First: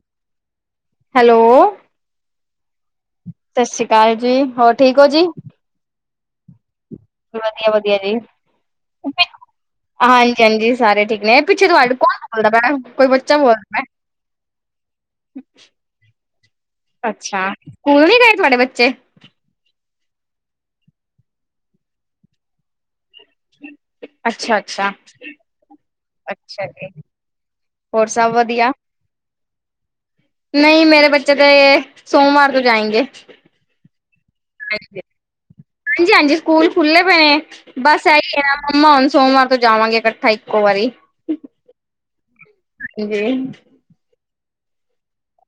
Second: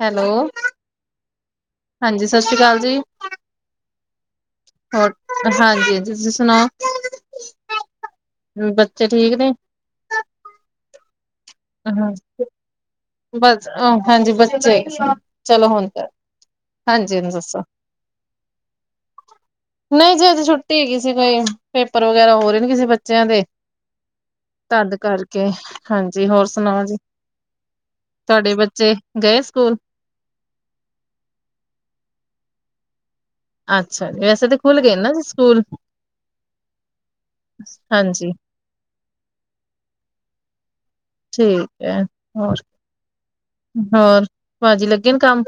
Hello. Hello. ਹਾਂਜੀ, ਸਤਿ ਸ਼੍ਰੀ ਅਕਾਲ ਜੀ। ਸਤਿ ਸ੍ਰੀ ਅਕਾਲ ਜੀ, ਹੋਰ ਠੀਕ ਹੋ ਜੀ? ਹਾਂਜੀ ਹਾਂਜੀ ਤੁਸੀਂ ਸੁਣਾਓ ਵਧੀਆ- ਵਧੀਆ, ਜੀ। ਬੱਚੇ ਠੀਕ ਨੇ ਹਾਂਜੀ- ਹਾਂਜੀ, ਸਾਰੇ ਠੀਕ ਨੇ, ਪਿੱਛੇ ਤੁਹਾਡੇ ਹਾਂ ਕੌਣ ਬੋਲਦਾ ਪਿਆ? ਕੋਈ ਬੱ [unintelligible] ਹਾਂਜੀ ਹੁਣ ਅੱਛਾ, ਦੱਸੋ ਸਕੂਲ ਨੀ, ਗਏ ਤੁਹਾਡੇ ਬੱਚੇ? ਨਹੀਂ ਜੀ, ਅੱਜ ਛੁੱਟੀ ਹੈਗੀ ਸੀ ਕੋਈ, ਪੇਪਰ ਵਗੈਰਾ ਹੋ ਰਹੇ ਨੇ ਕਿਸੇ ਬੱਚਿਆਂ ਦੇ ਅੱਛਾ-ਅੱਛਾ, ਤਦ ਕਰਕੇ, ਹਾਂਜੀ, ਹੋਰ ਅੱਛਾ ਅੱਛਾ ਸੁਣਾਓ ਜੀ? ਹੋਰ ਸਭ ਤੁਹਾਡੇ ਵਧੀਆ? ਬੱਚੇ, ਗਏ ਸਕੂਲ? ਨਹੀਂ, ਮੇਰੇ ਬੱਚੇ ਤੇ ਸੋਮਵਾਰ ਤੋਂ ਜਾਏਂਗੇ। ਅੱਛਾ, ਵੈਸੇ ਤਾਂ ਖੁੱਲ ਗਏ ਨਾ ਅੱਜ ਸਕੂਲ? ਹਾਂਜੀ- ਹਾਂਜੀ, ਸਕੂਲ ਖੁੱਲ੍ਹੇ ਪਏ ਨੇ, ਬਸ ਹਾਂਜੀ ਇਹੀ ਆ ਹੁਣ ਸੋਮਵਾਰ ਤੋਂ ਜਾਵਾਂਗੇ, ਇਕੱਠਾ ਇੱਕੋ ਵਾਰੀ। ਠੀਕ ਹੈ, ਹੋਰ, ਹਾਂਜੀ, ਹੋਰ ਭਾਜੀ ਲੱਗੇ ਨ ਕੰਮ?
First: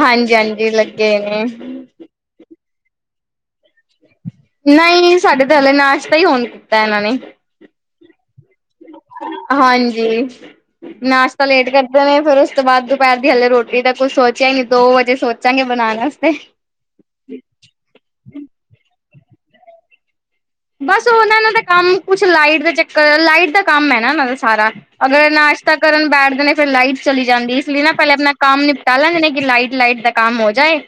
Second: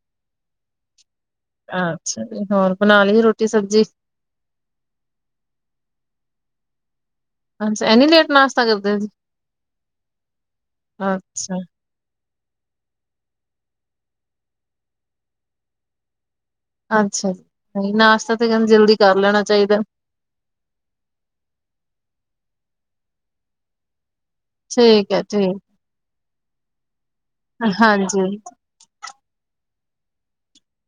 ਹਾਂਜੀ -ਹਾਂਜੀ, ਲੱਗੇ ਨੇ। ਅੱਛਾ ਜੀ, ਹੋਰ ਬਣਾ ਲਈ ਰੋਟੀ ਸਬਜ਼ੀ? ਨਹੀਂ -ਨਹੀਂ, ਸਾਡੇ ਤਾਂ ਹਲੇ, ਨਾਸ਼ਤਾ ਹੀ ਹੁਣ ਕੀਤਾ ਇਹਨਾਂ ਨੇ। ਅੱਛਾ, ਇੰਨੀ ਲੇਟ ਨਾਸ਼ ਹਾਂਜੀ, ਨਾਸ਼ਤਾ ਅੱਛਾ, ਲੇਟ ਕਰ ਫਿਰ ਉਸ ਤੋਂ ਬਾਅਦ, ਦੁਪਹਿਰ ਦੀ ਹਲੇ ਰੋਟੀ ਦਾ ਕੁਛ ਸੋਚਿਆ ਹੀ ਨੀ, ਦੋ ਵਜੇ ਸੋਚਾਂਗੇ, ਬਣਾਉਣ ਵਾਸਤੇ। ਅੱਛਾ, ਨਹੀਂ ਨਾਸ਼ਤਾ ਤੇ, ਕਹਿੰਦੇ ਜਲਦੀ ਕਰ ਲੈਣਾ ਚਾਹੀਦਾ। ਬਸ, ਉਹਨਾਂ ਦਾ ਕੰਮ ਕੁਛ ਲਾਈਟ ਦਾ ਚੱਕਰ, ਲਾਈਟ ਦਾ ਕੰਮ ਹੈ ਨਾ ਉਹਨਾਂ ਦਾ। ਸਾਰਾ, ਠੀਕ ਹੈ, ਅਗਰ ਠੀਕ ਨਾਸ਼ਤਾ ਕਰਨ ਬੈਠਦੇ ਨੇ, ਫੇਰ ਲਾਈਟ ਚਲੀ ਜਾਂਦੀ, ਇਸ ਲਈ ਨਾ, ਪਹਿਲੇ ਆਪਣਾ ਹਾਂਜੀ। ਕੰਮ ਨਿ ਕਰ ਲੈਂਦੇ ਨੇ ਕਿ, ਲਾਈਟ ਲਾਈਟ ਦਾ ਕੰਮ ਹੋ ਜਾਏ,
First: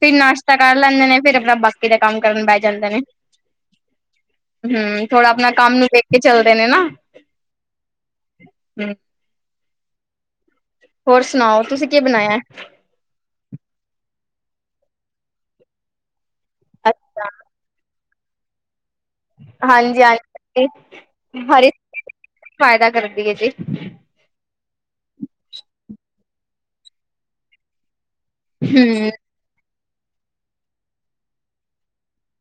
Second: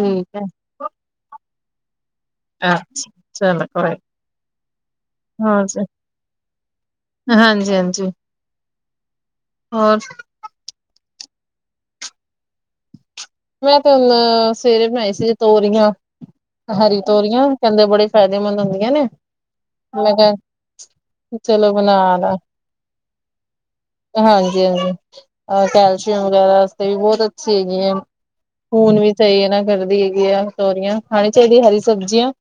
ਫਿਰ ਹੈ, ਨਾਸ਼ਤਾ ਕਰ ਲੈਂਦੇ ਨੇ, ਫੇਰ ਆਪਣਾ ਬਾ ਕੀ, ਦਾ ਕੰਮ ਕਰਨ ਬਹਿ ਆਹ ਜਾਂਦੇ ਨੇ। ਚਲੋ, ਕੋਈ ਨਾ। ਹਮ ਥੋੜਾ, ਆਪਣਾ ਕੰਮ ਨੂੰ ਦੇਖ ਕੇ, ਚਲਦੇ ਨੇ ਨਾ ਹਾਂਜੀ-ਹਾਂਜੀ। ਹਮ। ਹੋਰ? ਹੋਰ ਸੁਣਾਓ, ਤੁਸੀਂ ਕੀ ਬਣਾਇਆ? ਮੈਂ ਤੇ ਹੁਣ ਸਵੇਰੇ ਬਣਾਏ ਸੀ, ਜੇ ਤੋਰੀਆਂ, ਹਰੀ ਅੱਛਾ ਤੋਰੀਆਂ, ਕਹਿੰਦੇ ਬੜੇ ਫ਼ਾਇਦੇਮੰਦ ਹੁੰਦੀਆਂ ਨੇ। ਹਾਂਜੀ ਮੈਂ ਕਿਹਾ ਹਾਂਜੀ ਹਰ ਚਲੋ ਇੱਕ ਬਣਾ ਫਾਇਦਾ ਕਰਦੀ ਹੈ ਜੀ। ਹਾਂਜੀ ਹਾਂਜੀ ਅ ਕੈਲਸ਼ੀਅਮ ਵਗੈਰਾ ਵਾਸਤੇ ਵੀ ਬਹੁਤ ਅੱਛੀ ਹੈਗੀ ਆ। ਖੂਨ ਹਮ ਵੀ ਸਹੀ ਇਹ ਨਾ ਕਰਦੀ ਹੈਗੀ ਆ ਸੋਰੀਆਂ ਖਾਣੀ ਚਾਹੀਦੀ ਹਰੀ ਸਬਜ਼ੀਆਂ।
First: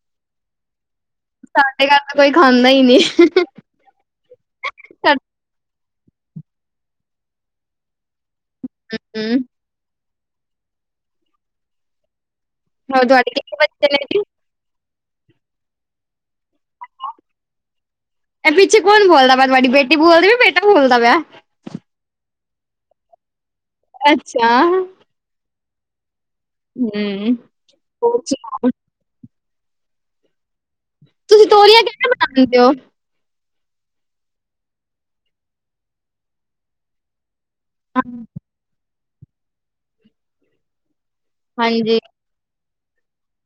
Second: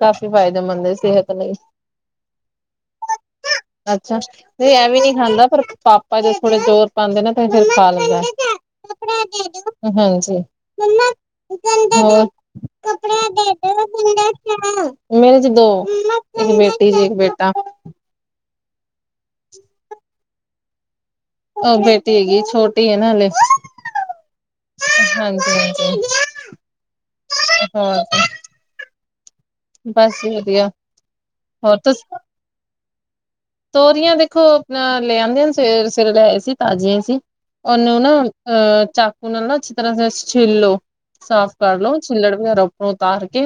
ਕਾਫੀ ਫਾਇਦੇਮੰਦ ਸਿਹਤ ਲਈ। ਸਾਡੇ ਘਰ ਤਾਂ ਕੋਈ ਖਾਂਦਾ ਹੀ ਨਹੀਂ। ਅੱਛਾ। ਇਹ ਵੀ ਨਹੀਂ ਖਾਂਦਾ ਪਰ ਪਾਪਾ ਜ ਥੋੜੇ ਜ਼ੋਰ ਪਾਉਂਦੇ ਨਾ ਤਾਂ ਫੇਰ ਖਾ ਲੈਂਦਾ। ਹੂੰ ਹਾਂਜੀ। ਹੋਰ ਕੱਪੜੇ ਤੁਹਾਡੇ ਦੇ ਕਿੰਨੇ ਬੱਚੇ ਨੇ ਜੀ ਦ। ਮੇਰੇ ਚ ਦੋ ਇੱਕ ਬੇਟੀ ਜੀ ਇੱਕ ਬੇਟਾ। ਇਹ ਪਿੱਛੇ ਕੌਣ ਬੋਲਦਾ ਵੈਂ ਤੁਹਾਡੀ ਬੇਟੀ ਬੋਲਦੀ ਵ ਬੇਟ ਬੋਲਦਾ ਪਿਆ। ਉਹ ਬੇਟੀ ਹੈਗੀ ਛੋਟੀ ਹੈ ਨਾਲ ਅੱਛਾ। ਹਾਂਜੀ ਹਾਂਜੀ ਹੂੰ ਹੋ ਹੋਰ ਸੁਣਾਓ ਬਸ ਵਧੀਆ। ਤੁਸੀਂ ਹੋਰ ਤੋਰੀਆ ਤੁਸ ਕਿਹੇ ਬਣਾਉਦੇ ਹੋ। ਤੋਰੀਆਂ ਦੇਖੋ ਆਪਣਾ ਲੈ ਆਉਂਦੇਆਂ ਸਵੇ ਸਵੇਰੇ ਲੈਏ ਸੀ ਤਾਜ਼ੀਆਂ ਸੀ ਉਹਨੂੰ ਨਾ ਅ ਚਕੂਨਲ ਚ ਤ ਚਲ ਸਾਫ ਕਢ ਹਾਂਜੀ ਲ ਚਲੜ ਵੀ ਰ ਉਤਾਰ ਕੇ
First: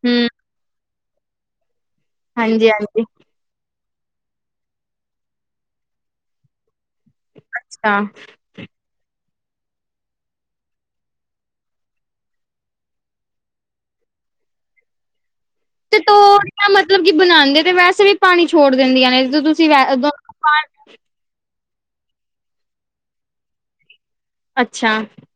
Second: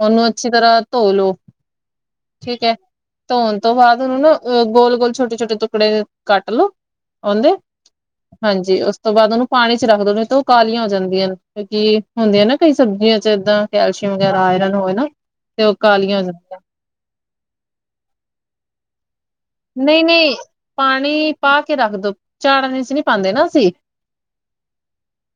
ਉਹਨੂੰ ਹੂੰ ਅੱਛੀ ਤਰ੍ਹਾਂ ਧੋ ਲੋ ਠੀਕ ਹਾਂਜੀ ਹੈ ਹਾਂਜੀ ਧੋਣ ਤੋਂ ਬਾਅਦ ਉਹਨੂੰ ਨਾ ਗੋਲ ਗੋਲ ਛੋਟੇ ਛੋਟੇ ਟੁਕੜੇ ਕੱਟ ਲੋਓ। ਹਦੇ ਅੱਛਾ ਹਾਂਜੀ ਉਸ ਤੋਂ ਬਾਅਦ ਉਹਨੂੰ ਪਾਣੀ ਚ ਰੱਖ ਦਓਦੇ ਤਾਂ ਉਹ ਕਾਲੀਆਂ ਹੋ ਜਾਂਦੀਆਂ ਕਿਉਂਕਿ ਹੁੰਦੀਆਂ ਨਾ ਕਈ ਸਬਜ਼ੀਆਂ ਚ ਇਏਦਾਂ ਕੈਲਸ਼ੀਅਮ ਵਗੈਰਾ ਆਇਰਨ ਹੋਵੇ ਨਾ ਤੇ ਉਹ ਕਾਲੀਆਂ ਜਾਂਦੀਆਂ ਮਤਲਬ ਕਿ ਬਣਉਦੇ ਤੇ ਵੈਸੇ ਵੀ ਪਾਣੀ ਛੋੜ ਦਿੰਦੀਆਂ ਨੇ ਤੁਸੀਂ ਵੈ ਨਹੀਂ ਉਦੋਂ ਨਹੀਂ ਪਾ- ਪਾਣੀ ਪਾ ਕੇ ਰੱਖਦੋ ਚੜਾਂ ਚ ਨਹੀਂ ਪਾਉਂਦੇ ਨਾ ਅਸੀਂ ਅੱਛਾ।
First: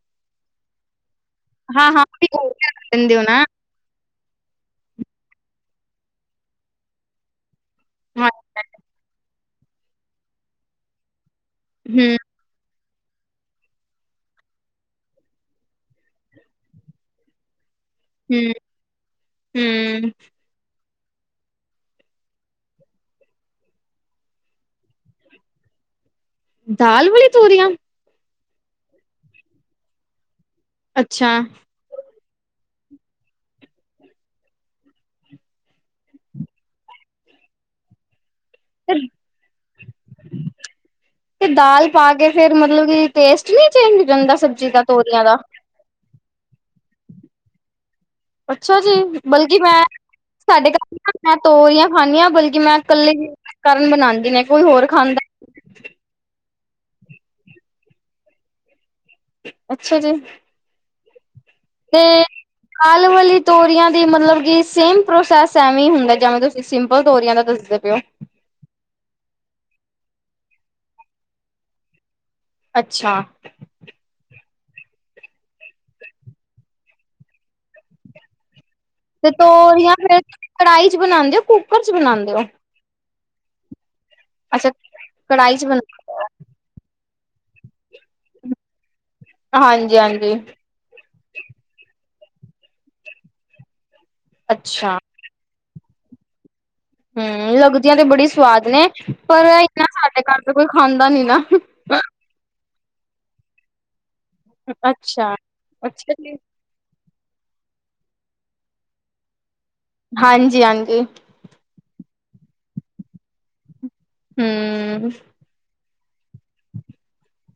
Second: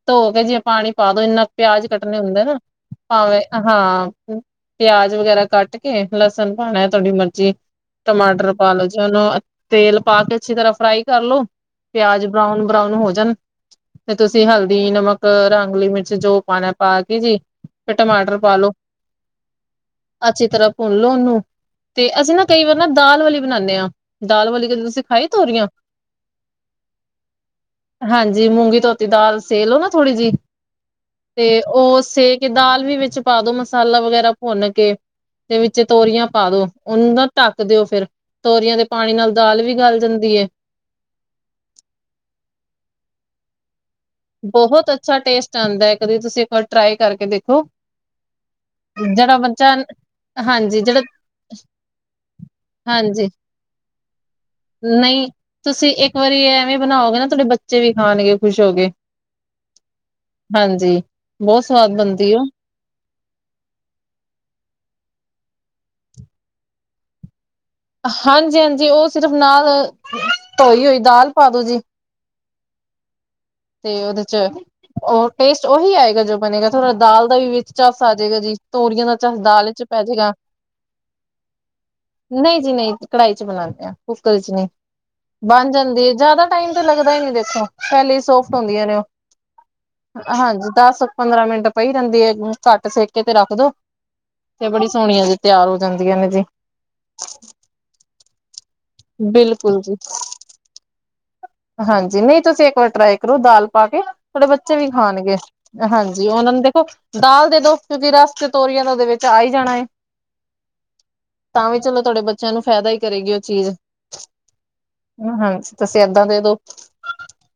ਧੋ ਕੇ ਜੇ ਪਾਣੀ ਪਾ ਦੋ ਇੰਨਾ ਪਿਆਜ ਹਾਂ ਹਾਂ ਕੱਟਣੇ ਹੁੰਦੇ ਭਿਗੋ ਨਾ ਕੇ ਰੱਖ ਦਿੰਦੇ ਹੋ ਭਾਵੇਂ। ਨਾ ਹਾਂ ਪਿਆਜ ਵਗੈਰਾ ਕੱਟ ਕੇ ਲਸਣ ਪਾਣਾ ਤੁਹਾਡੀ ਮਰਜ਼ੀ। ਹਾਂ ਟਮਾਟਰ ਪਾ ਲੋ ਜੇ ਉਹਨੂੰ ਤੇਲ ਪਾ ਕੇ ਅੱਛੀ ਤਰ੍ਹਾਂ ਫਰਾਈ ਕਰਲੋ ਹੂੰ ਪਿਆਜ ਬਰਾਊਨ ਬਰਾਊਨ ਹੋ ਜਾਣ। ਤੇ ਤੁਸੀਂ ਹਲਦੀ ਨਮਕ ਰਾਂਗਲੀ ਮਿਰਚ ਜੋ ਪਾਣਾ ਪਾ ਕੇ ਜੀ। ਫਿਰ ਟਮਾਟਰ ਹੂੰ ਪਾ ਲੋੋ ਹੂੰ ਅੱਛੀ ਤਰ੍ਹਾਂ। ਸੁਣ ਲਓ ਉਹਨੂੰ ਤੇ ਅਸੀਂ ਨਾ ਕਈ ਵਾਰ ਨਾ ਦਾਲ ਵਾਲੀ ਬਣਾਉਦੇ ਹਾਂ। ਦਾਲ ਵਾਲੀ ਕੋਂ ਤੁਸੀਂ ਖਾਈ ਤੋਰੀਆਂ। ਦਾਲ ਬਲੀ ਤੂਰੀਆਂ ਹਾਂਜੀ ਮੂੰਗੀ ਧੋਤੀ ਦਾਲ ਸੇ ਲਓ ਨਾ ਥੋੜ੍ਹੀ ਜਿਹੀ ਅੱਛਾ ਤੇ ਉਹ ਸੇ ਕਿ ਦਾਲ ਵੀ ਵਿੱਚ ਪਾ ਦੋ ਮਸਾਲਾ ਵਗੈਰਾ ਭੁੰਨ ਕੇ ਦੇ ਵਿੱਚ ਤੋਰੀਆਂ ਪਾ ਦੋ ਉਹਨੂੰ ਨਾ ਢੱਕ ਦਿਓ ਫੇਰ ਤੋਰੀਆਂ ਦੇ ਤੇ ਪਾਣੀ ਨਾਲ ਦਾਲ ਵੀ ਗਾਲ ਜਾਂਦੀ ਹੈਏ। ਤੇ ਦਾਲ ਪਾ ਕੇ ਫੇਿਰ ਮਤਲਬ ਕਿ ਟੇਸਟ ਨੀ ਚੇਂਜ ਜਾਂਦਾ ਸਬਜ਼ੀ ਦਾ ਤੋਰੀਆਂ ਦਾ। ਚਦਾ ਇੱਕ ਤੁਸੀਂ ਇੱਕ ਵਾਰ ਟਰਾਈ ਕਰਕੇ ਦੇਖੋ। ਅੱਛਾ ਜੀ ਜਿਹੜਾ ਬਲਕਿ ਬੱਚਾ ਮੈਂ ਸਾਡੇ ਹਾਂਜੀ ਘਰ ਜਿਹੜਾ ਨਾ ਮੈਂ ਤੋਰੀਆਂ ਖਾਂਦੀ ਹਾਂ ਬਲਕਿ ਮੈਂ ਕੱਲੇ ਹਾਂਜੀ ਕਰਨ ਬਣਾਉਂਦੇ ਨੇ ਕੋਈ ਹੋਰ ਖਾਂਦਾ। ਨਹੀਂ ਤੁਸੀਂ ਇੱਕ ਵਾਰੀ ਐਵੇਂ ਬਣਾਓਗੇ ਨਾ ਤੁਹਾਡੇ ਬੱਚੇ ਵੀ ਖਾਣਗੇ ਖੁਸ਼ ਹੋ ਗਏ। ਅੱਛਾ ਜੀ। ਹਾਂਜੀ ਬਹੁਤ ਸਵਾਦ ਬਣਦੀ ਉਹ ਆਲ ਵਾਲੀ ਤੋਰੀਆਂ ਦੀ ਮਤਲਬ ਕਿ ਸੇਮ ਪ੍ਰੋਸੈਸ ਐਵੇ ਹੀ ਹੁੰਦਾ ਜਿਵੇਂ ਤੁਸੀਂ ਸਿੰਪਲ ਤੋਰੀਆਂ ਦਾ ਦੱਸਦੇ ਹੋ। ਪਏ ਹਾਂਜੀ ਹਾਂਜੀ ਉਹ ਸਿਰਫ਼ ਨਾਲ ਧੋਈ ਹੋਈ ਦਾਲ ਪਾ ਦੋ ਜੀ। ਅੱਛਾ। ਤੇ ਔਦੇ 'ਚ ਔ ਟੇਸਟ ਔਹੀ ਆਏਗਾ ਜੋ ਬਣੇਗਾ ਥੋੜਾ ਦਾਲ ਦਾ ਵੀ ਵਿੱਚ ਚਸ ਆ ਜੇਗਾ ਜੀ। ਤੋਰੀਆਂ ਦਾ ਚਸ ਦਾਲ ਇੱਚ ਪੈ ਜੇਗਾ। ਕੜਾਈ 'ਚ ਬਣਾਂਦੇ ਔ, ਕੁੱਕਰ 'ਚ ਬਨਾਣ ਨਈ ਜੀ ਨਈ, ਕੜਾਹੀ ਇੱਚ ਬਨਾਣੇ ਆ, ਕੁੱਕਰ ਇੱਚ ਨਈ। ਅੱਛਾ ਕੜਾਹੀ ਚ ਬਣ ਜਾਂਦੀ ਏ। ਬਣਾ ਜਾਦਾ ਟਾਈਮ ਤੇ ਲੱਗਦਾ ਈ ਨੀ ਦੇਖੋ। ਪੈਲੇ ਈ ਸੋਫਟ ਹੁੰਦੀਐ ਨੇ ਔ। ਹਾਂ ਹਾਂਜੀ। ਦਸ ਪੰਦਰਾਂ ਮਿੰਟ ਪਈ ਰੇਂਦੀ ਏ। ਘੱਟ ਸੇਕੇ ਤੇ ਰੱਖ ਦੋ ਤੇ ਬੜੀ ਅੱਛਾ ਸੋਣੀ ਅਜੇ ਤਿਆਰ ਹੋ ਜਾਂਦੀਆਂ ਨੇ ਜੀ। ਹੂੰ, ਲਗਦੀਆਂ ਤੇ ਬੜੀ ਸਵਾਦ ਨੇ ਪਰ ਇੱਕ ਬਿਲਕੁਲ ਨਾ ਜੀ ਸਾਡੇ ਘਰ ਤੇ ਕੋਈ ਖਾਂਦਾ ਨੀ ਨਾ। ਹਾਂਜੀ, ਨਈ ਤੁਸੀ ਇੱਕ ਵਾਰ ਟਰਾਈ ਕਰੋ ਦਾਲ ਪਾ ਕੇ। ਤੁਆਡੇ ਬੱਚੇ ਵੀ ਅੱਛਾ, ਖਾਣਗੇ। ਅ ਅੱਛਾ ਹਾਂਜੀ, ਜੀ। ਔਨਾਂ ਨੂੰ ਦੇਖੋ ਦਾਲ ਦੇ ਦੋ ਕਿਉਂਕਿ ਰਸ ਤੇ ਤੋਰੀਆ ਦਾ ਔਦੇ ਵਿੱਚ ਆ ਈ ਜਾਣਾ ਏ। ਹਾਂਜੀ-ਹਾਂਜੀ। ਤਾਂ ਵੀ ਚਲੋ ਤੁਆਡੇ ਬੱਚਿਆਂ ਨੂੰ ਫਾਇਦਾ ਈ ਕਰੇਗੀ ਔ ਚੀਜ਼। ਹੂੰ। ਹਾਂਜੀ ਤੁਸੀ ਏਦਾ ਦੇ ਦੋ।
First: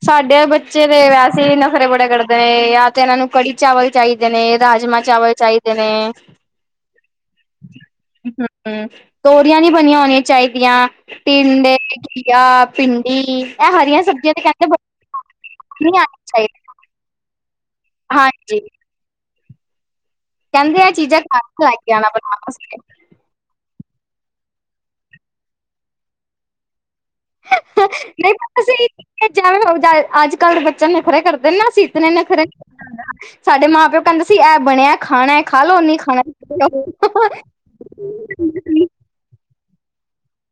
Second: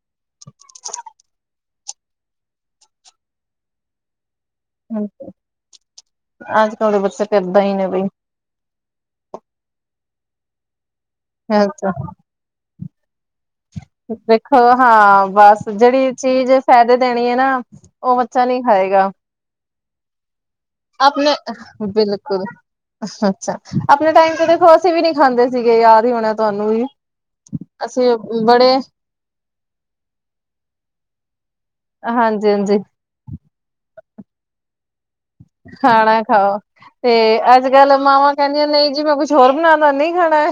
ਸਾਡੇ ਬੱਚੇ ਤੇ ਵੈਸੇ ਈ ਨਖਰੇ ਬੜੇ ਕੜਦੇ ਨੇ ਯਾ ਤੇ ਏਨਾਂ ਨੂੰ ਕੜੀ ਚਾਵਲ ਚਾਈਦੇ ਨੇ, ਰਾਜਮਾਂ ਚਾਵਲ ਚਾਈਦੇ ਨੇ। ਅੱਜ ਕੱਲ ਦੇ ਬੱਚੇ ਤੇ ਏਦਾਂ ਈ ਨੇ ਬਈ। ਹੂੰ, ਤੋਰੀਆਂ ਨੀ ਬਣੀਆਂ ਹੋਣੀਆਂ ਚਾਈਦੀਆਂ ਟਿੰਡੇ, ਅੱਛਾ ਘੀਆ, ਭਿੰਡੀ ਇਹ ਹਰੀਆਂ ਸਬਜ਼ੀਆਂ ਤੇ ਕੈਂਦੇ ਤੇ ਜੜੀ ਚੀਜ਼ ਫਾਇਦੇ ਦੇਣੀ ਏ ਨਾ ਔ ਬੱਚਾ ਹਾਂਜੀ ਨੀ ਖਾਏਗਾ। ਕਹਿੰਦੇ ਇਹ ਚੀਜ਼ਾਂ ਆਪਣੇ ਘਰ ਲੈ ਅ ਕੇ ਆਣਾ ਬਣਾ ਬਿਲਕੁਲ। ਵਾਸਤੇ। ਅੱਛਾ। ਆਪਣੇ ਟਾਈਮ ਤੇ ਦੇਖੋ ਅਸੀਂ ਵੀ ਨੀ ਖਾਂਦੇ ਸੀਗੇ ਯਾਦ ਹੀ ਹੋਣੈ ਤੁਆਨੂੰ ਵੀ। ਅਸੀ ਔ ਬੜੇ ਐ ਜੈਵੇ ਹੋ ਜਾਏ ਅੱਜ ਕੱਲ ਦੇ ਬੱਚੇ ਨਖਰੇ ਕਰਦੇ ਨੇ ਨਾ ਅਸੀ ਇਤਨੇ ਨਖਰੇ ਤੇ ਸਾਡੇ ਮਾਂ ਪਿਓ ਕੈਂਦੇ ਸੀ ਐ ਬਣਿਐ ਖਾਨੈ ਖਾਣੈ ਖਾਔ ਤੇ ਅੱਜ ਕੱਲ ਮਾਵਾਂ ਕੈਦੀਆਂ ਨਈ ਜੀ ਮੈਂ ਕੁਛ ਹੋਰ ਬਣਾਦਾ ਨਈ ਖਾਣਾ ਐ।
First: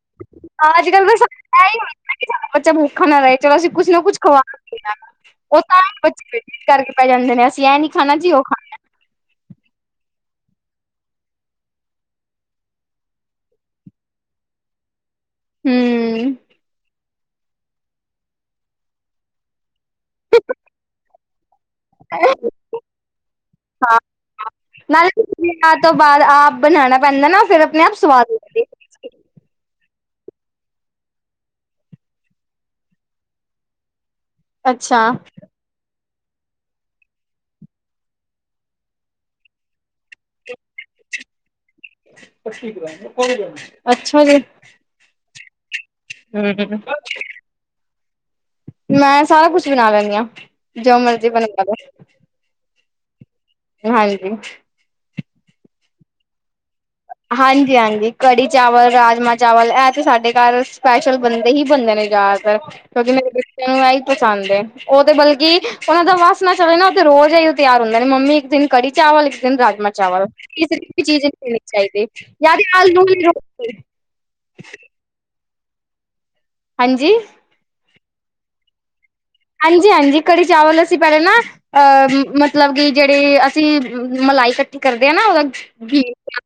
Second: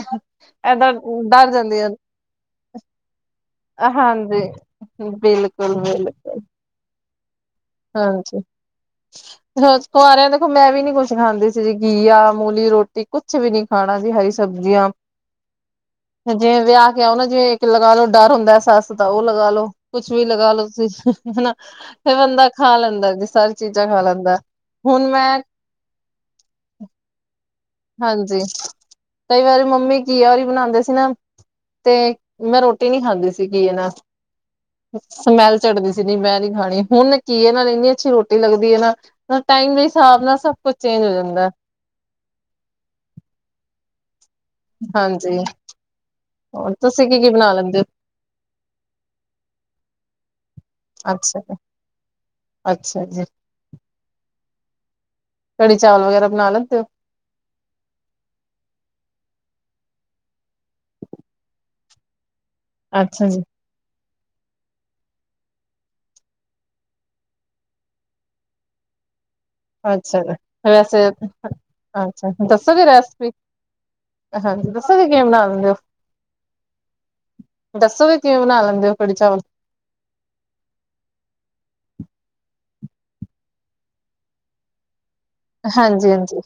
ਆਜ ਕੱਲ ਤਾਂ ਸਬ ਏਹੀ ਹੁੰਦੈ ਕਿ ਸਾਡਾ ਬੱਚਾ ਭੂਖਾ ਨਾ ਰਏ। ਚਲੋ ਅਸੀਂ ਕੁੱਛ ਨਾ ਕੁੱਛ ਖਵਾ ਹਾਂਜੀ ਬਿਲਕੁਲ ਬਿਲਕੁਲ [unintelligible] ਜੀ ਹਾਂਜੀ। ਉਹ [inaudible] ਜੈਸ ਕੁਆਰਿਆਂ ਦੇਖੋ ਮੈਂ ਵੀ ਨੀ ਕੁਛ ਖਾਂਦੀ ਸੀ ਜੀ ਘੀਆ, ਮੂਲੀ ਰੋਟੀ ਕੁਛ ਵੀ ਨੀ ਖਾਣਾ ਜੀ ਹਰੀ ਸਬਜ਼ੀਆਂ ਖਾਣਾ ਹਮ ਜਿਵੇਂ ਵਿਆ ਕੇ ਆਔ ਨਾ ਜਿਵੇਂ ਇੱਕ ਲਗਾ ਲੋ ਡਰ ਹੁੰਦੈ ਸੱਸ ਦਾ ਔ ਲਗਾ ਲੋ। ਕੁਛ ਵੀ ਲਗਾ ਲੋ ਤੁਸੀਂ ਹਨਾ। ਫੇਰ ਬੰਦਾ ਖਾ ਲੈਂਦੈ ਜੀ ਸਾਰੀ ਚੀਜ਼ਾਂ ਹਾਂ ਖਾ ਲੈਂਦੈ। ਨਾਲੇ ਨਾ ਵਿਆ ਤੋਂ ਬਾਦ ਆਪ ਬਣਾਣਾ ਪੈਂਦੇ ਨਾ ਫੇਰ ਹਾਂਜੀ, ਕਈ ਵਾਰੀ ਮੰਮੀ ਘੀਆ ਹੋਰੀ ਬਣਾਂਦੇ ਸੀ ਨਾ ਤੇ ਮੈਂ ਰੋਟੀ ਨੀ ਖਾਂਦੀ ਸੀ ਘੀਐ ਨਾਲ। ਅੱਛਾ ਸਮੈਲ ਚੜਦੀ ਸੀ ਨੀ ਮੈਂ ਨੀ ਖਾਣੀ। ਹੁਣ ਘੀਐ ਨਾਲ ਇੰਨੀ ਅੱਛੀ ਰੋਟੀ ਲੱਗਦੀ ਏ ਨਾ ਔਰ ਟਾਈਮ ਦੇ ਹਿਸਾਬ ਨਾਲ ਸਭ ਕੁੱਝ ਚੇਂਜ ਹੋ ਜਾਂਦੈ। ਅੱਛਾ ਜੀ। ਹਾਂਜੀ, ਹੋਰ ਹਮ ਤੁਸੀ ਕੀ-ਕੀ ਬਣਾ ਲੈਂਦੇ ਔ? ਮੈਂ ਸਾਰਾ ਕੁਛ ਬਣਾ ਲੈਣੀ ਆ। ਜੋ ਮਰਜ਼ੀ ਅੱਛਾ ਬਣਵਾ ਲੋ। ਅੱਛਾ ਜੀ। ਹਾਂਜੀ। ਕੜੀ ਚਾਵਲ ਵਗੈਰਾ ਬਣਾ ਲੈਂਦੇ ਔ? ਹਾਂਜੀ-ਹਾਂਜੀ। ਕੱਢੀ ਚਾਵਲ, ਰਾਜਮਾਂ ਚਾਵਲ ਐ ਤੇ ਸਾਡੇ ਘਰ ਸਪੈਸ਼ਲ ਬਣਦੇ ਹੀ ਬਣਦੇ ਨੇ। ਜਾ ਫੇਰ ਕਿਉਂਕਿ ਅੱਛਾ ਮੇਰੇ ਜੀ ਬੱਚਿਆਂ ਨੂੰ ਐ ਈ ਪਸੰਦ ਏ। ਉਹ ਤੇ ਬਲਕਿ ਓਨਾ ਦਾ ਵਾੱਸ ਨਾ ਚਲੇ ਨਾ ਓ ਤੇ ਰੋਜ ਏਈਓ ਤੇਆਰ ਹੁੰਦੇ ਨੇ, ਮੰਮੀ ਇੱਕ ਦਿਨ ਕੱੜੀ ਚਾਵਲ ਇਕ ਦਿਨ ਰਾਜਮਾ ਚਾਵਲ ਕਿ ਸਿਰਫ ਇਕ ਚੀਜ ਨੀ ਮਿਲਨੀ। ਦੱਸੋ ਗੇ ਰੈਸਪੀ, ਦੱਸੋ ਗੇ ਕਿਵੇਂ ਬਨਾਂਦੇ ਓ? ਹਾਂਜੀ। ਦੱਸੋ ਗੇ ਕਿਵੇਂ ਬਨਾ ਲੈਂਦੇ ਓ ਕੜੀ ਚਾਵਲ? ਹਾਂਜੀ, ਹਾਂਜੀ ਕੜੀ ਚਾਵਲ ਅਸੀ ਪੈਲੇ ਨਾ ਅ ਮਤਲਬ ਕਿ ਜੇੜੇ ਅਸੀ ਮਲਾਈ ਕੱਠੀ ਕਰਦੇ ਆਂ ਨਾ ਅਲਗ ਹਾਂਜੀ ਹਾਂਜੀ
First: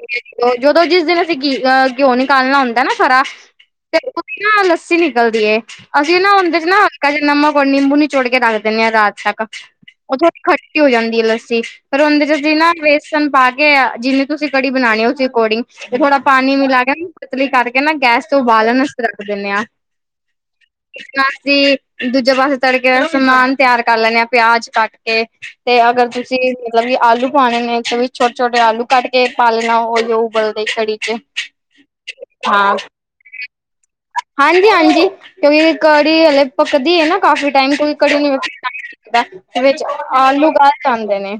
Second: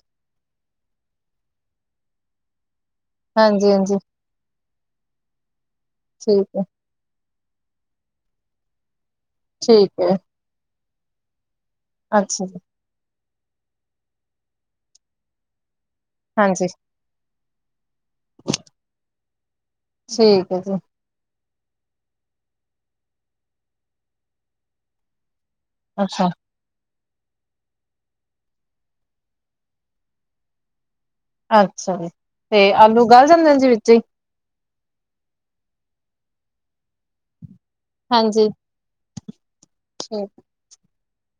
ਜਦੋਂ ਜਿਸ ਦਿਨ ਅਸੀ ਘੀ ਅ ਘਿਓ ਨਿਕਾਲਨਾ ਹੁੰਦੈ ਨਾ ਥਰਾ ਹਾਂਜੀ ਤੇ ਹਾਂਜੀ ਉਤੇ ਨਾ ਲੱਸੀ ਨਿਕਲਦੀ ਏ, ਅਸੀਂ ਨਾ ਠੀਕ ਉਂਦੇ ਹੈ ਚ ਨਾ ਹਲਕਾ ਜਾ ਨਮਕ ਹੁਨ ਨਿੰਬੂ ਨੀਚੋੜ ਕੇ ਰੱਖ ਦੇਨੇ ਆਂ ਰਾਤ ਤੱਕ ਠੀਕ ਐ। ਉਹ ਥੋੜੀ ਖੱਟੀ ਹੋ ਜਾਂਦੀ ਏ ਲੱਸੀ ਪਰ ਓਂਦੇ ਚ ਅੱਛਾ ਅਸੀ ਜੀ ਨਾ ਲਸਨ ਪਾ ਕੇ ਜਿੰਨੀ ਤੂਸੀ ਕੜੀ ਬਨਾਣੀ ਏ ਉਸੀ ਐਕੋਰਡਿੰਗ ਤੇ ਥੋੜਾ ਪਾਨੀ ਹਾਂਜੀ ਮਿਲਾ ਕੇ ਪਤਲੀ ਕਾਰਕੇ ਨਾ ਗੈਸ ਤੋਂ ਉਬਾਲਨ ਅਸਤੇ ਰੱਖ ਦੇਨੇ ਆਂ ਠੀਕ ਐ ਜੀ। ਨਾਲ ਅਸੀ ਦੂਜੇ ਪਾੱਸੇ ਤੜਕੇ ਦਾ ਸਮਾਨ ਤੇਆਰ ਕਾਰ ਲੈਨੇ ਆਂ, ਪੇਆਜ ਕਾੱਟ ਕੇ ਤੇ ਅਗਰ ਅੱਛਾ ਤੂਸੀ ਮਲਬ ਕੀ ਆਲੂ ਪਾਣੇ ਨੇ ਓਵੀ ਛੋਟੇ, ਛੋਟੇ ਆਲੂ ਕਾੱਟ ਕੇ ਪਾ ਲੈਨਾ ਓਈਓ ਉਬਲਦੇ ਕੜੀ ਚ। ਅੱਛਾ ਜੀ, ਤੇ ਆਲੂ ਗਾੱਲ ਜਾਂਦੇ ਨੇ ਜੀ ਵਿੱਚੇ ਈ? ਹਾਂਜੀ, ਹਾਂਜੀ ਕਿਉਂਕਿ ਕੱੜੀ ਹੱਲੇ ਪੱਕਦੀ ਏ ਨਾ ਕਾਫ਼ੀ ਟਾਈਮ ਕੋਈ ਕੜੀ ਨੂੰ ਹਾਂਜੀ ਟਾਈਮ ਲਗਦੈ ਤੇ ਵਿੱਚ ਆਲੂ ਗਾੱਲ ਜਾਂਦੇ ਨੇ।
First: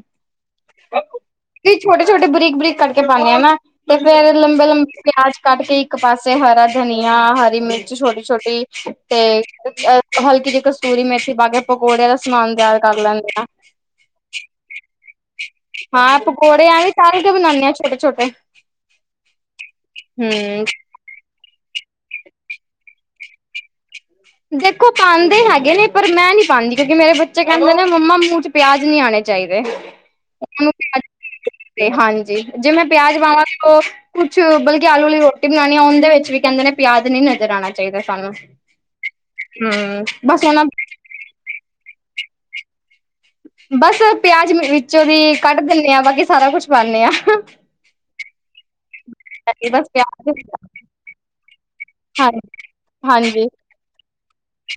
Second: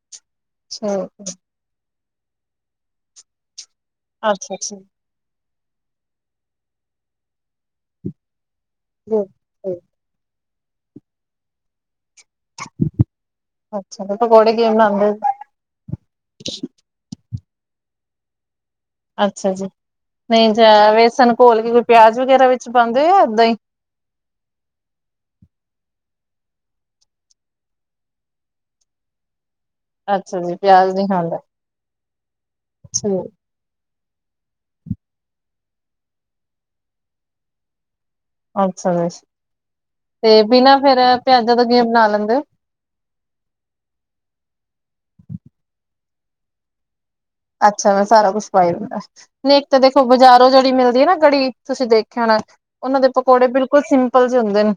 ਛ ਵੀ ਛੋਟੇ, ਛੋਟੇ ਬਰੀਕ, ਬਰੀਕ ਕਟਕੇ ਪਾਨੇ ਆ ਨਾ ਤੇ ਫੇਰ ਅੱਛਾ ਠੀਕ ਲੰਬੇ, ਠੀਕ ਲੰਬੇ ਪੇਆਜ ਕਾੱਟ ਕੇ ਇੱਕ ਪਾਸੇ ਹਰਾ ਧਨੀਆ, ਹਰੀ ਮਿਰਚ ਛੋਟੀ, ਛੋਟੀ ਠੀਕ, ਤੇ ਹਲਕੀ ਜੀ ਕਸੂਰੀ ਮੇਥੀ ਪਾਕੇ ਪਕੌੜੇ ਦਾ ਸਮਾਨ ਤੇਆਰ ਕਾਰ ਲੈਂਦੇ ਆ। ਅੱਛਾ ਤੇ ਪਕੌੜੇ ਕਿਵੇਂ ਬਣਾਉਂਦੇ ਹੋ ਹਾਂ ਪਕੌੜੇ ਐਂਵੇ ਤਾੱਲ ਕੇ ਬਨਾਂਨੇ ਆਂ ਛੋਟੇ, ਛੋਟੇ। ਅੱਛਾ ਜੀ, ਨਹੀਂ ਜਾ ਵੇਸਨ ਘੋਲ ਕੇ ਕੋਈ ਪੇਆਜ ਵਗੈਰਾ ਵਿੱਚ ਪਾਂਦੇ ਓ ਯਾ ਐਦਾਂ ਈ? ਦੇਖੋ ਪਾਂਦੇ ਹੈਗੇ ਨੇ, ਪਰ ਮੈਂ ਨੀ ਪਾਂਦੀ ਕਿਉਂਕਿ ਮੇਰੇ ਬੱਚੇ ਕੈਂਦੇ ਨੇ ਮੰਮਾ ਮੂੰਹ ਚ ਪੇਆਜ ਨੀ ਆਣੇ ਚਾਈਦੇ। ਅੱਛਾ ਜੀ, ਪੇਆਜ ਨੀ ਖਾਂਦੇ। ਤੇ ਹਾਂਜੀ, ਜੇ ਮੈਂ ਪੇਆਜ ਪਾਵਾਂ ਫੇਰ ਓ ਕੁੱਛ ਬਲਕਿ ਆਲੂ ਵਾਲੀ ਰੋਟੀ ਬਨਾਨੀ ਆਂ ਓਂਦੇ ਵਿੱਚ ਵੀ ਕੈਂਦੇ ਨੇ ਪੇਆਜ਼ ਨੀ ਨਜਰ ਆਣਾ ਚਾਈਦਾ ਸਾਨੂੰ। ਅੱਛਾ ਦਸ, ਹਮ ਤੇ ਬਸ ਉਹਨਾਂ ਬਿਨਾਂ ਫੇਰ ਪੇਆਜਾਂ ਤੋਂ ਕਿਂਵੇ ਬਨਾ ਲੈਂਦੇ ਓ? ਬੱਸ ਪੇਆਜ ਵਿੱਚੋਂ ਦੀ ਕੱਡ ਦਿੰਨੇ ਆਂ ਬਾਕੀ ਸਾਰਾ ਕੁੱਛ ਪਾਂਨੇ ਆਂ। ਅੱਛਾ ਮੈਂ ਸਾਰਾ ਕੁਛ ਪਾਈ ਦਿਤਾੱ, ਨੀ ਇੱਕ ਤੇ ਬਸ ਦੇਖੋ ਪਿਆਜ ਬਾਜਾਰੋਂ ਜੇੜੀ ਮਿਲਦੀ ਏ ਨਾ ਕੜੀ ਤੂਸੀ ਦੇਖ ਖੇਆ ਹੋਣਾ, ਹਾਂਜੀ ਓਨਾਂ ਦੇ ਹਾਂਜੀ ਪਕੌੜੇ ਬਿਲਕੁਲ ਸਿੰਪਲ ਜੇ ਹੁੰਦੇਨ।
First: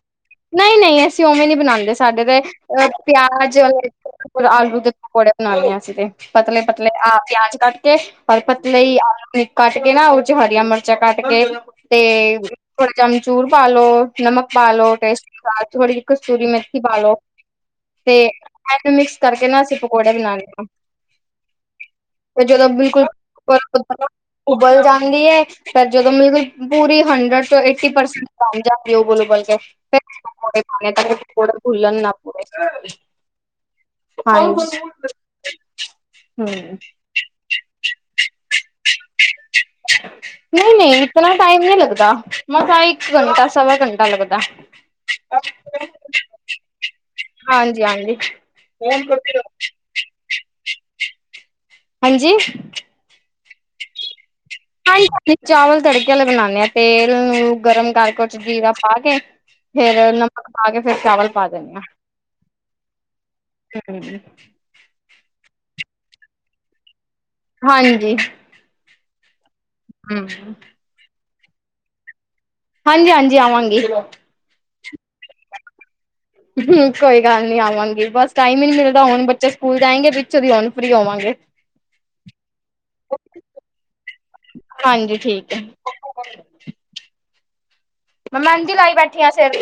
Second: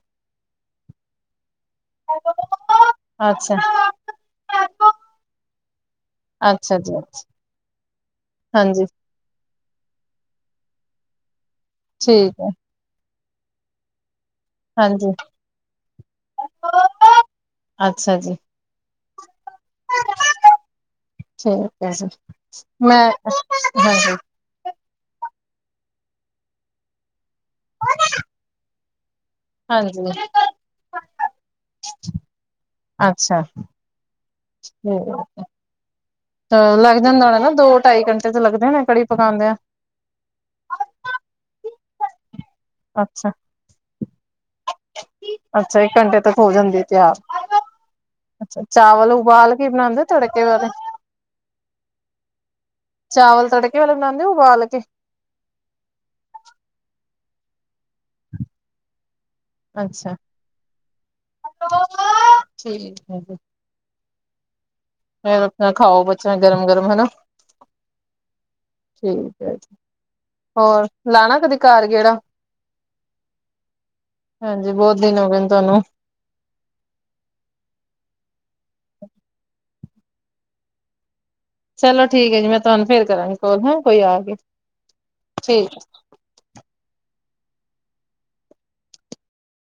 ਨਹੀਂ, ਨਹੀਂ ਅਸੀ ਉਵੇਂ ਨੀ ਬਨਾਂਦੇ, ਸਾਡੇ ਤੇ ਅ ਅੱਛਾ, ਪੇਆਜ ਔਰ ਆਲੂ ਦੇ ਪਕੌੜੇ ਬਨਾਨੇ ਆ ਅਸੀ ਤੇ ਪਤਲੇ ਅੱਛਾ ਪਤਲੇ ਜੀ ਆ ਪੇਆਜ ਕਾੱਟ ਕੇ ਪਤਲੇ ਹਾਂਜੀ ਈ ਆਲੂ ਕਾੱਟ ਕੇ ਨਾ ਉਚ ਹਰੀਆਂ ਮਰਚਾਂ ਕਾੱਟ ਕੇ ਠੀਕ ਤੇ, ਹੈ ਥੋੜਾ ਜਾ ਅਮਚੂਰ ਪਾ ਲੋ ਨਮਕ ਪਾਲੋ ਹਾਂਜੀ। ਟੇਸਟ ਅਨੂਸਾਰ ਥੋੜੀ ਜੀ ਕਸੂਰੀ ਮੇਥੀ ਪਾਲੋ ਤੇ ਅੱਛਾ ਜੀ। ਐਨੂੰ ਮਿਕਸ ਕਾਰਕੇ ਨਾ ਅਸੀ ਠੀਕ ਹੈ ਜੀ ਮੈਂ [unintelligible] ਹਾਂਜੀ। ਉਬਲ ਜਾਂਦੀ ਐ ਫੇਰ ਜਦੋਂ ਮਿਲਕੁਲ ਪੂਰੀ ਹੰਡਰਡ ਟੂ ਏਟੀ ਪਰਸੈਂਟ ਬਨ ਜਾਂਦੀ ਐ ਉਬਲ, ਉਬਲ ਕੇ। ਹਾਂਜੀ [unintelligible] ਹਾਂਜੀ ਹੂੰ ਹਮ ਲੱਗ ਜਾਂਦਾ ਹੋਣਾ ਨਾ, ਦੋ ਟਾਈ ਘੰਟੇ ਤੇ ਲੱਗਦੇ ਨੇ ਕੜੀ ਪਕਾਦੇਆਂ। ਨਹੀਂ, ਨਹੀਂ ਇਤਨਾ ਟਾਈਮ ਨੀ ਲੱਗਦਾ ਮਸਾਂ ਇੱਕ ਅੱਛਾ, ਘੰਟਾ, ਸਵਾ ਘੰਟਾ ਲੱਗਦੈ। ਅੱਛਾ ਇੱਕ ਘੰਟੇ ਤੱਕ ਹੋ ਜਾਂਦੀ ਤਿਆਰ। ਹਾਂਜੀ ਹਾਂਜੀ ਚਾਵਲ ਉਬਾਲ ਕੇ ਬਣਾਉਦੇ ਤੜਕੇ ਵਾਲੇ। ਹਾਂਜੀ ਚਾਵਲ ਤੜਕੇ ਵਾਲੇ ਬਣਾਉਂਦੇ ਹੋ ਉਬਾਲ ਕੇ? ਚਾਵਲ ਤੜਕੇੇ ਬਣਾਦੇ ਹਾ ਤੇਲ ਨੂੰ ਗਰਮ ਕਰਕੇ, ਉਹ ਚ ਜੀਰਾ ਪਾ ਕੇ ਫੇਰ ਅੱਛਾ ਨਮਕ ਪਾ ਕੇ ਫੇਰ ਚਾਵਲ ਪਾ ਦੇਣੇ ਆ। ਠੀਕ ਹੈ ਜੀ ਹੂੰ ਫੇਰ ਆਪਣਾ ਖਾਓ ਬੱਚਿਆ ਗਰਮ-ਗਰਮ ਹਨਾ। ਹਾਂਜੀ ਠੀਕ ਹੈ, ਹਮ ਹੋਰ ਲਾਣਾ ਕਦੇ ਘਰ ਗੇੜਾ। ਹਾਂਜੀ-ਹਾਂਜੀ ਆਵਾਂਗੇ। ਹਾਂਜੀ ਬਹੁਤ ਦਿਨ ਹੋ ਗਏ ਨੇ ਤੁਹਾਨੂੰ। ਹੂੰ ਕੋਈ ਗੱਲ ਨੀ ਆਵਾਂਗੀ ਬਸ ਟਾਈਮ ਹੀ ਨੀ ਮਿਲਦਾ ਹੁਣ ਬੱਚੇ ਸਕੂਲ ਜਾਏਗੇ ਪਿੱਛੋਂ ਦੀ ਹੁਣ ਫ੍ਰੀ ਹੋਵਾਂਗੇ। ਚਲੋ ਠੀਕ ਹੈ ਜੀ ਮੈਂ ਤੁਹਾਨੂੰ ਫੇਰ ਕਰਾਂਗੀ ਕਾਲ ਹੈ ਕੋਈ ਆ ਗਿਆ ਠੀਕ ਹੈ। ਮੈਂ ਮਹਿੰਦੀ ਲਾਈ ਬੈਠੀ ਆ ਸਿਰ ਤੇ।